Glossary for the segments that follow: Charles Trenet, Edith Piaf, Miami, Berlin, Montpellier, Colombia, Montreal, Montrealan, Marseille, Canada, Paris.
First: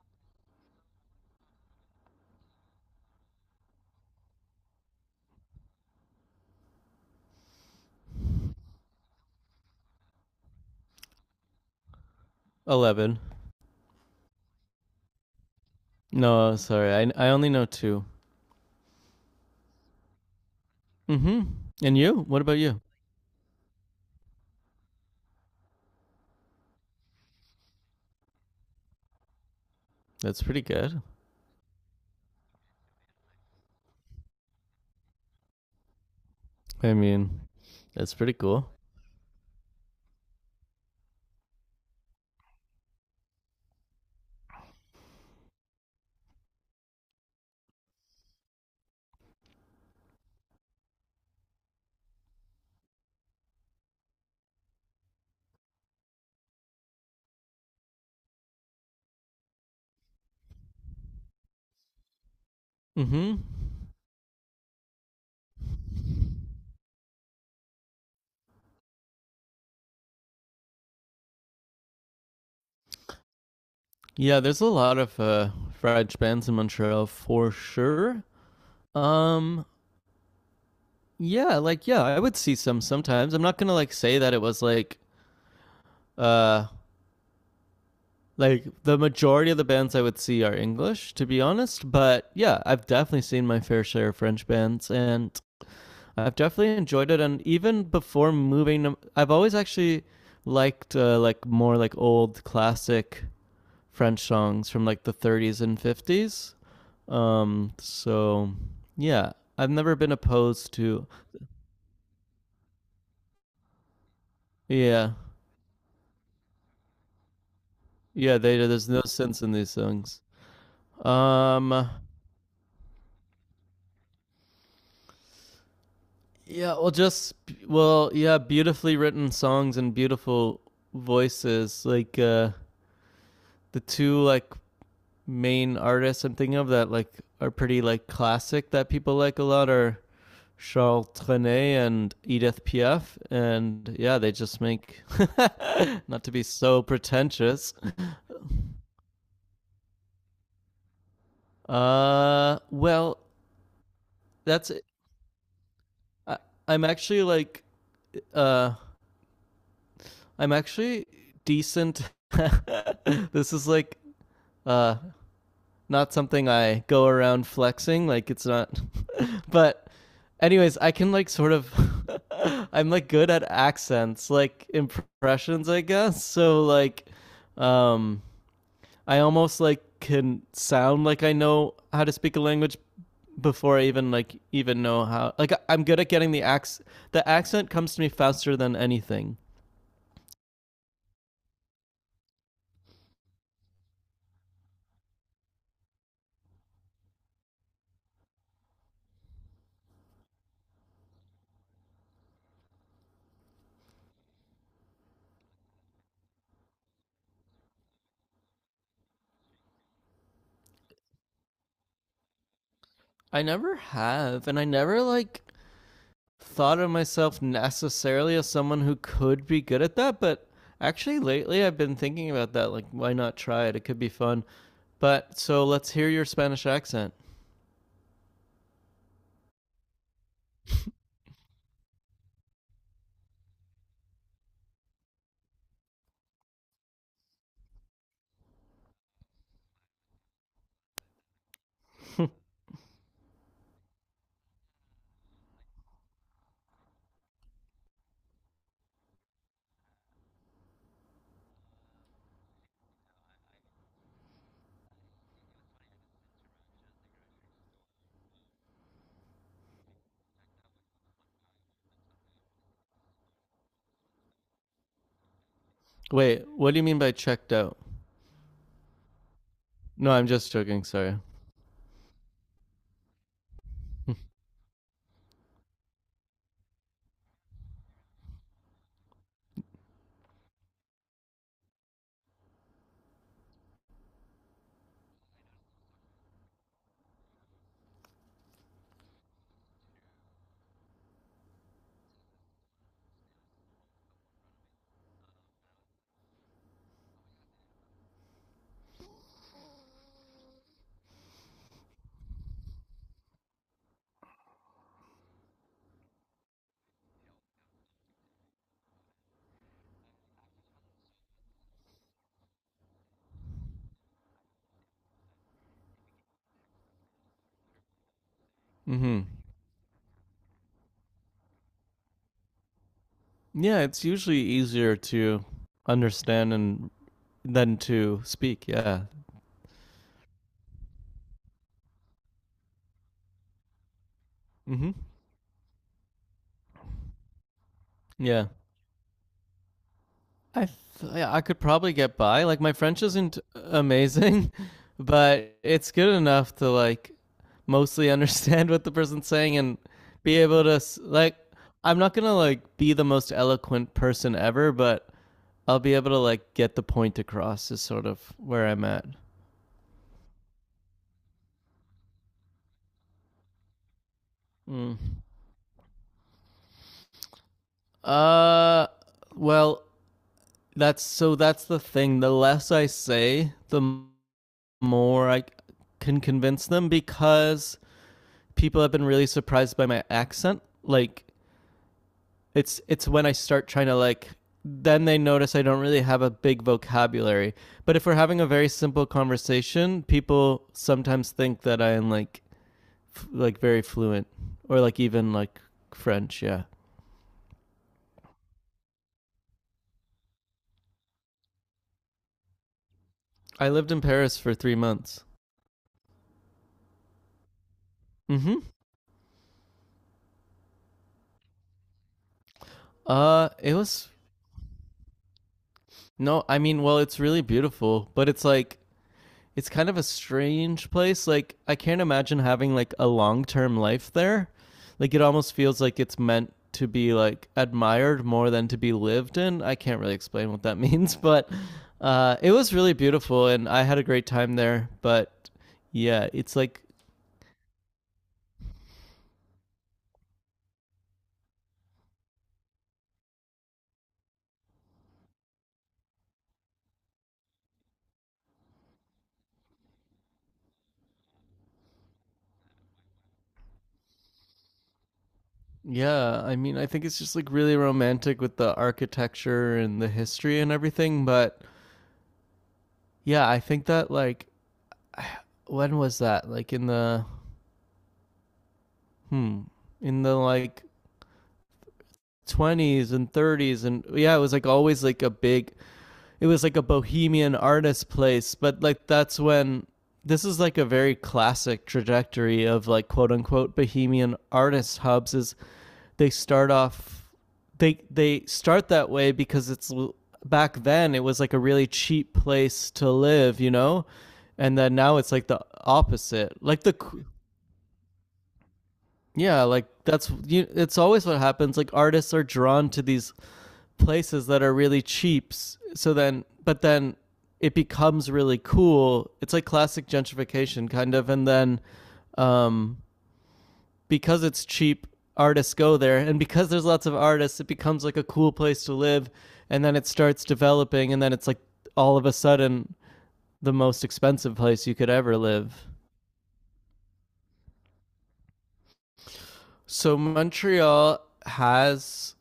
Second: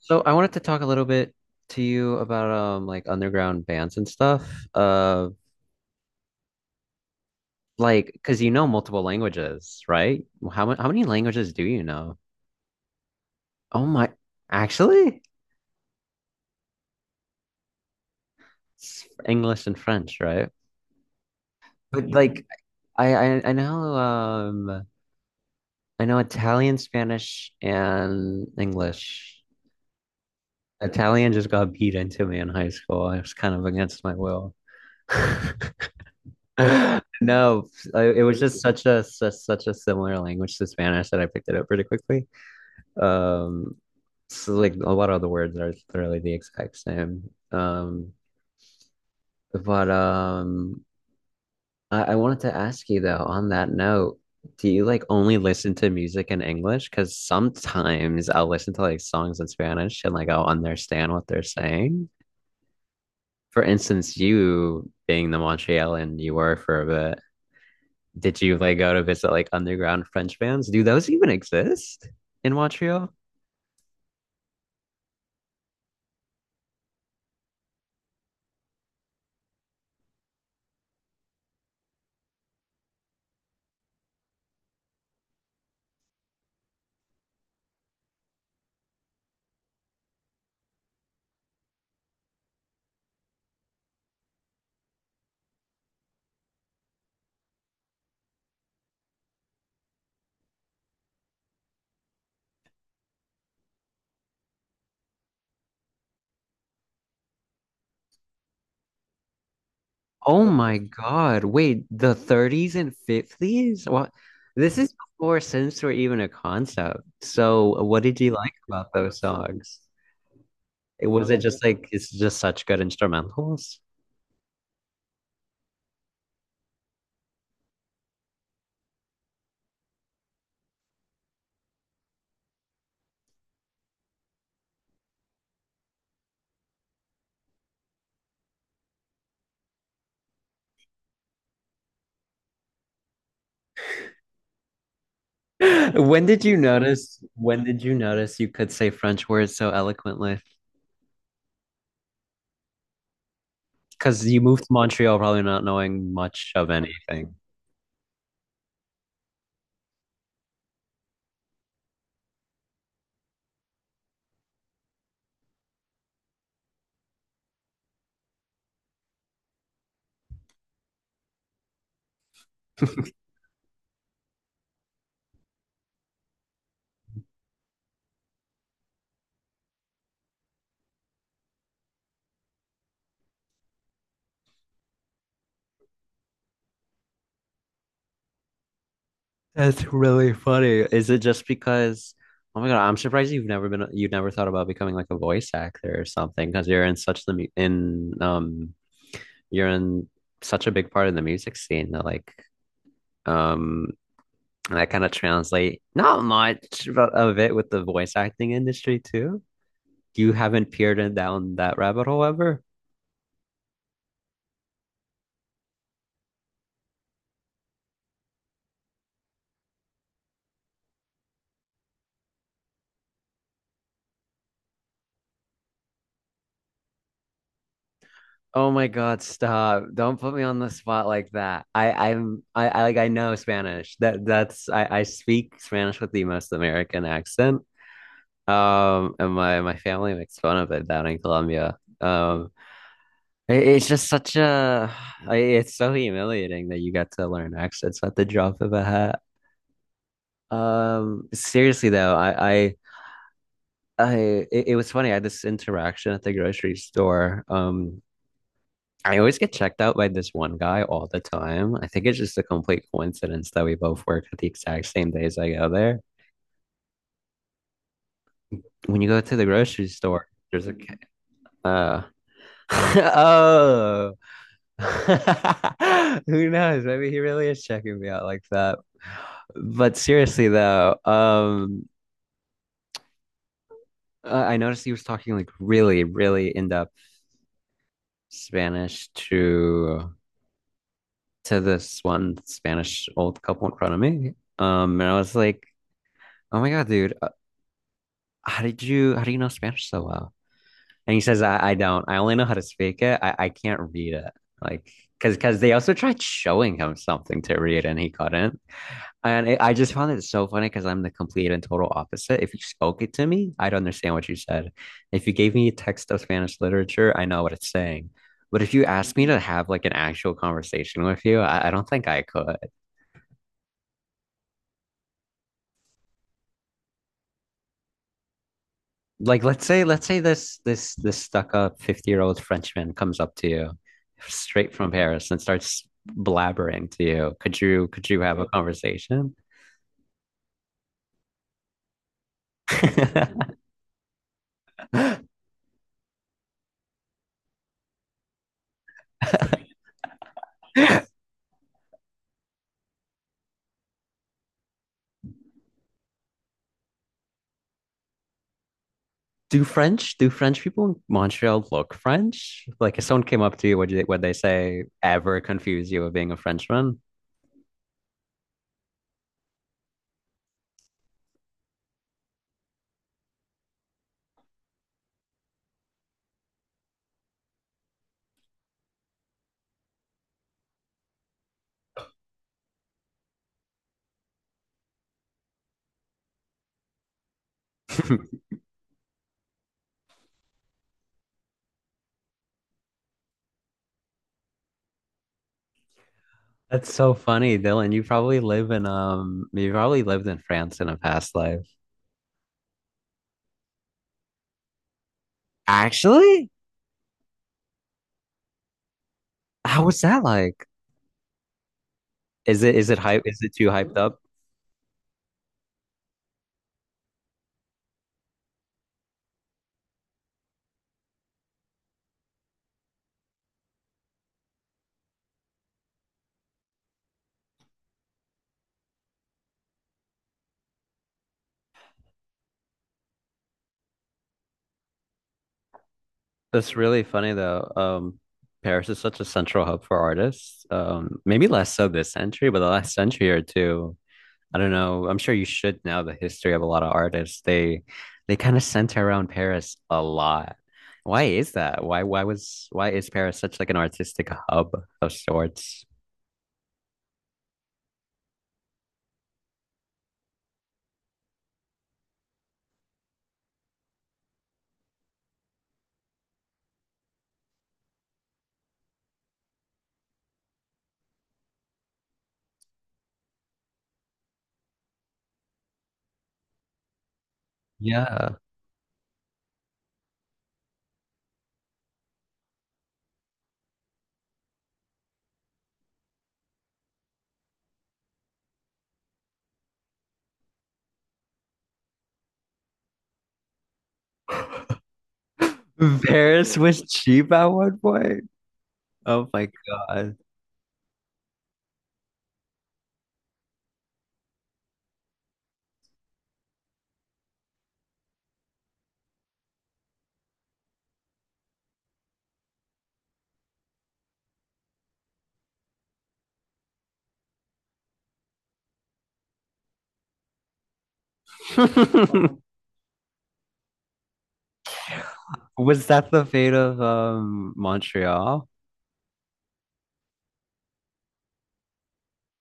So I wanted to talk a little bit to you about like underground bands and stuff. Uh like because you know multiple languages, right? How many languages do you know? 11. Oh my, actually, No, sorry. I only know two. it's English and French, right? Mm-hmm. And But Yeah. you? What like about you? I know I know Italian, Spanish, and English. That's pretty good. Italian just got beat into me in high school. I was kind of against my will. I mean, No, that's it pretty was just cool. such a such a similar language to Spanish that I picked it up pretty quickly. Um, so like a lot of the words are literally the exact same. But I wanted to ask you though, on that note, do you like only listen to music in English? Because sometimes I'll listen to like songs in Spanish and like I'll understand what they're saying. Mm-hmm. For instance, you being the Montrealan you were for a bit. Did you like go to visit like underground French bands? Do those even exist in Montreal? Yeah, there's a lot of French bands in Montreal for sure. Um, yeah, like yeah, I would see some sometimes. I'm not gonna like say that it was uh like the majority of the bands I would see are English, to be honest. But yeah, I've definitely seen my fair share of French bands, and I've definitely enjoyed it, and even before moving, I've always actually liked like more like old classic French songs from like the 30s and 50s. So yeah, I've never been Oh opposed my to. God. Wait, the 30s and 50s? What? This is Yeah, before synths were even a concept. So what did you yeah. like They there's about no those sense in these songs? songs. It was it just like Um, it's just such good instrumentals? yeah. Well, yeah. Beautifully written songs and beautiful voices. Like the two like main artists I'm thinking of that like are pretty like classic that people like a lot are Charles Trenet and Edith Piaf, and yeah, they just make not When to be did you so notice when pretentious. did you notice you could say French words so eloquently? Well, Because you moved that's to it. Montreal probably not knowing I, much of I'm actually anything. like, uh, I'm actually decent. This is like uh not something I go around flexing. Like it's not. But anyways, I can like sort of I'm like good at accents, like impressions, I guess. So like um I almost like can sound like I know how to speak a language before I even like even know how. Like I'm good at getting the accent comes to me faster than anything. That's really funny. Is it just because, oh my God, I'm surprised you've never been, you've never thought about becoming like a voice actor or something because you're in such a big part of the music scene that like, um, and I kind of translate not much of it with the voice acting industry too. You haven't peered in down that rabbit hole ever? I never have and I never like thought of myself necessarily as someone who could be good at that, but actually lately I've been thinking about that. Like, why not try it? It could be fun. But so let's hear your Spanish accent. Oh my God, stop. Don't put me on the spot like that. I like I know Spanish. That's I speak Spanish with the most American accent. And my family makes fun of it down in Colombia. It's just such a like, it's so humiliating that you got to learn accents at the drop of a hat. Seriously though, I it was funny. I had this interaction at the grocery store. I always get checked out by this one guy all the time. I think it's just a complete coincidence that we both work at the exact same days I go there. Wait, what do you mean by checked out? When you go to the grocery No, store, I'm just there's a joking. Sorry. uh oh who knows? Maybe he really is checking me out like that. But seriously though, I noticed he was talking like really, really in-depth Spanish to this one Spanish old couple in front of me. And I was like, oh my God, dude. How do you know Spanish so well? And he says, I don't. I only know how to speak it. I can't read it. Like, cause they also tried showing him something to read and he couldn't. I just found it so funny because I'm the complete and total opposite. If you spoke it to me, I'd understand what you said. If you gave me a text of Spanish literature, I know what it's saying. But if you asked Hmm. me to have like an actual conversation with you, I don't think I could. Yeah, it's usually easier to understand and than to speak. Yeah. Like let's say this stuck up 50-year-old Frenchman comes up to you straight from Hmm. Paris and starts blabbering to you. Could you have a Yeah. conversation? I yeah, I could probably get by. Like my French isn't amazing, but it's good enough to like mostly understand what the person's saying and be able to like, I'm not going to like be the most eloquent person ever, but I'll be able to like get the point across is sort of where I'm at. Do French people in Montreal look French? Like if someone came up to you, would they say Mm. ever confuse you with being a Frenchman? Uh well, that's the thing. The less I say, the more I can convince them because people have been really surprised by my accent. Like it's when I start trying to like then they notice I don't really have a big vocabulary. But if we're having a very simple conversation, people sometimes think that I am like like very fluent or like even like French, yeah. That's so funny, Dylan. You probably lived in France in a past life. I lived in Paris for 3 months. Actually? Mhm. How was that like? Is it is it hype is it too It hyped was up? no, I mean, well, it's really beautiful, but it's like it's kind of a strange place. Like I can't imagine having like a long term life there. Like it almost feels like it's meant to be like admired more than to be lived in. I can't really explain what that means, but it was really beautiful and I had a great time there. But yeah, it's That's like really funny though. Paris is such a central hub for artists. Maybe less so this century, but the last century or two, I don't know. I'm sure you should know the history of a lot of artists. They kind of center around Paris a lot. Why is that? Why is Paris such like an artistic hub of sorts? yeah, I mean I think it's just like really romantic with the architecture and the history and everything. But yeah, I think that like when was that? Like in the hmm in the like 20s and 30s, and yeah it was like always like a big, it was like a bohemian artist Yeah. place but like that's when this is like a very classic trajectory of like quote unquote bohemian artist hubs is they start off, they start that way because it's back then it was like a really cheap place to live, you know. And then now it's like the opposite, Paris was like the cheap at one point. Oh my yeah like God. that's you it's always what happens, like artists are drawn to these places that are really cheap. So then, but then it becomes really cool. It's like classic gentrification, kind of. And then um, because it's cheap, artists go there. And because there's lots of artists, it becomes like a cool place to live. And then it starts developing. And then it's like all of a sudden the most expensive place you could ever Was live. that the fate of Montreal? So Montreal has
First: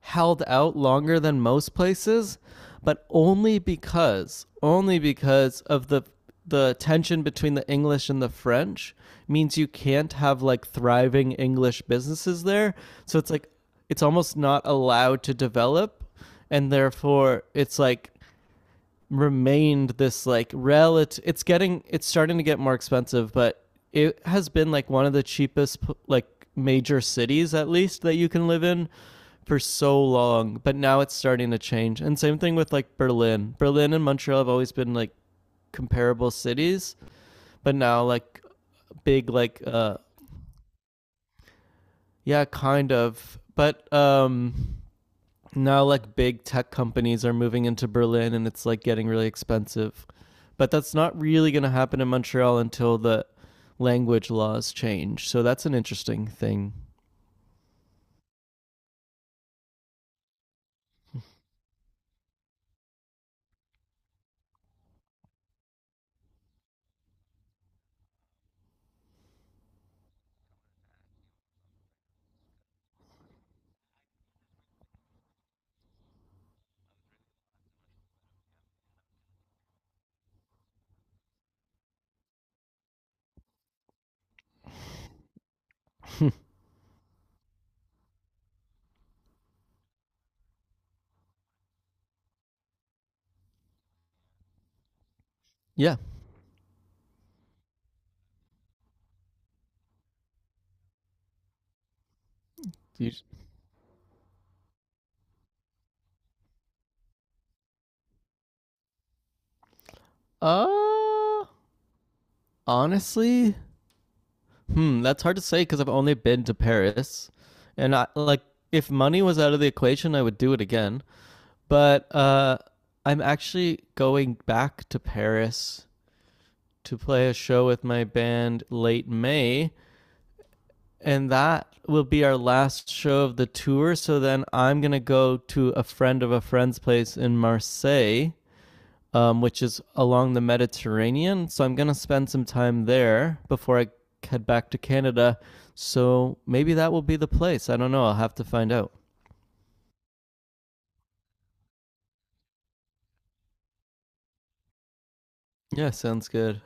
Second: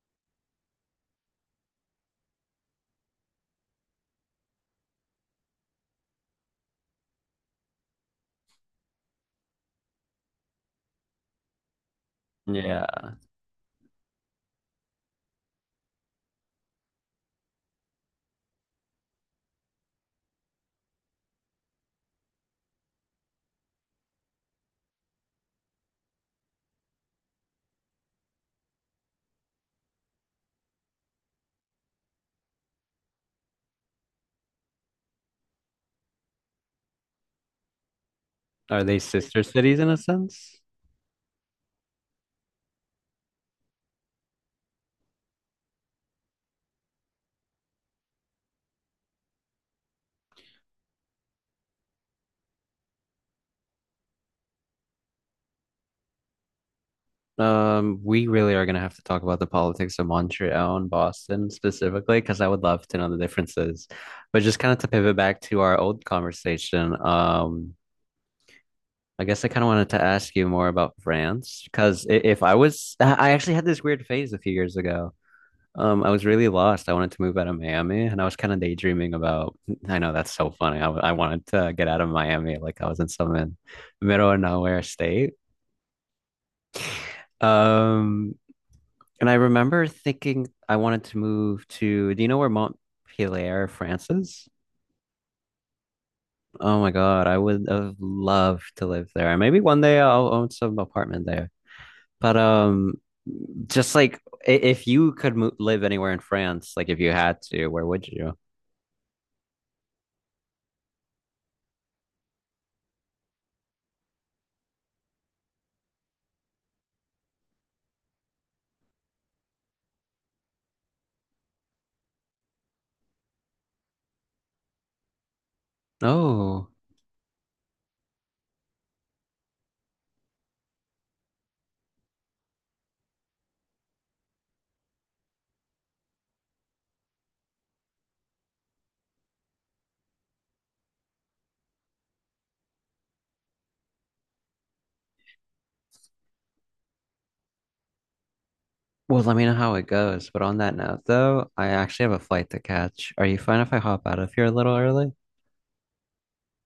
held out longer than most places, but only because of the tension between the English and the French means you can't have like thriving English businesses there. Yeah. So it's like it's almost not allowed to develop and therefore it's like remained this like relative, it's getting, it's starting to get more expensive but it has been like one of the cheapest like major cities at least that you can live in for so long but now it's starting to change and same thing with like berlin and montreal have always been like comparable cities but now like Are they big sister like cities in a sense? yeah kind of, but now like big tech companies are moving into Berlin and it's like getting really expensive. But that's not really going to happen in Montreal until the language laws change. So that's an interesting thing. We really are gonna have to talk about the politics of Montreal and Boston specifically, because I would love to know the differences. But just kind of to pivot back to our old conversation, I guess I kind of wanted to ask you more about France, because if I was, I actually had this weird phase a few years ago. I was really lost. I wanted to move out of Miami, and I was kind of daydreaming about. I know that's so funny. I wanted to get out of Miami, like I was in some middle of nowhere state. Um, And I remember thinking I wanted to move to, do you know where Montpellier, France is? Yeah. Oh my God, I would have loved to live there. Maybe one day I'll own some apartment there. But You- just like If you could mo live anywhere in France, like if you had to, where would you? Uh honestly, hmm, that's hard to say cuz I've only been to Paris and I like if money was out of the equation, I would do it again. But I'm actually going back to Paris Oh, to play a show with my band late May and that will be our last show of the tour. So then I'm gonna go to a friend of a friend's place in Marseille, which is along the Mediterranean. So I'm gonna spend some time there before I head back to Canada. So maybe that will be the place. I don't know. I'll have to find out. well, let me know how it goes. But on that note, though, I actually have a flight to catch. Are you fine if I hop out of here a little early? Yeah, sounds good.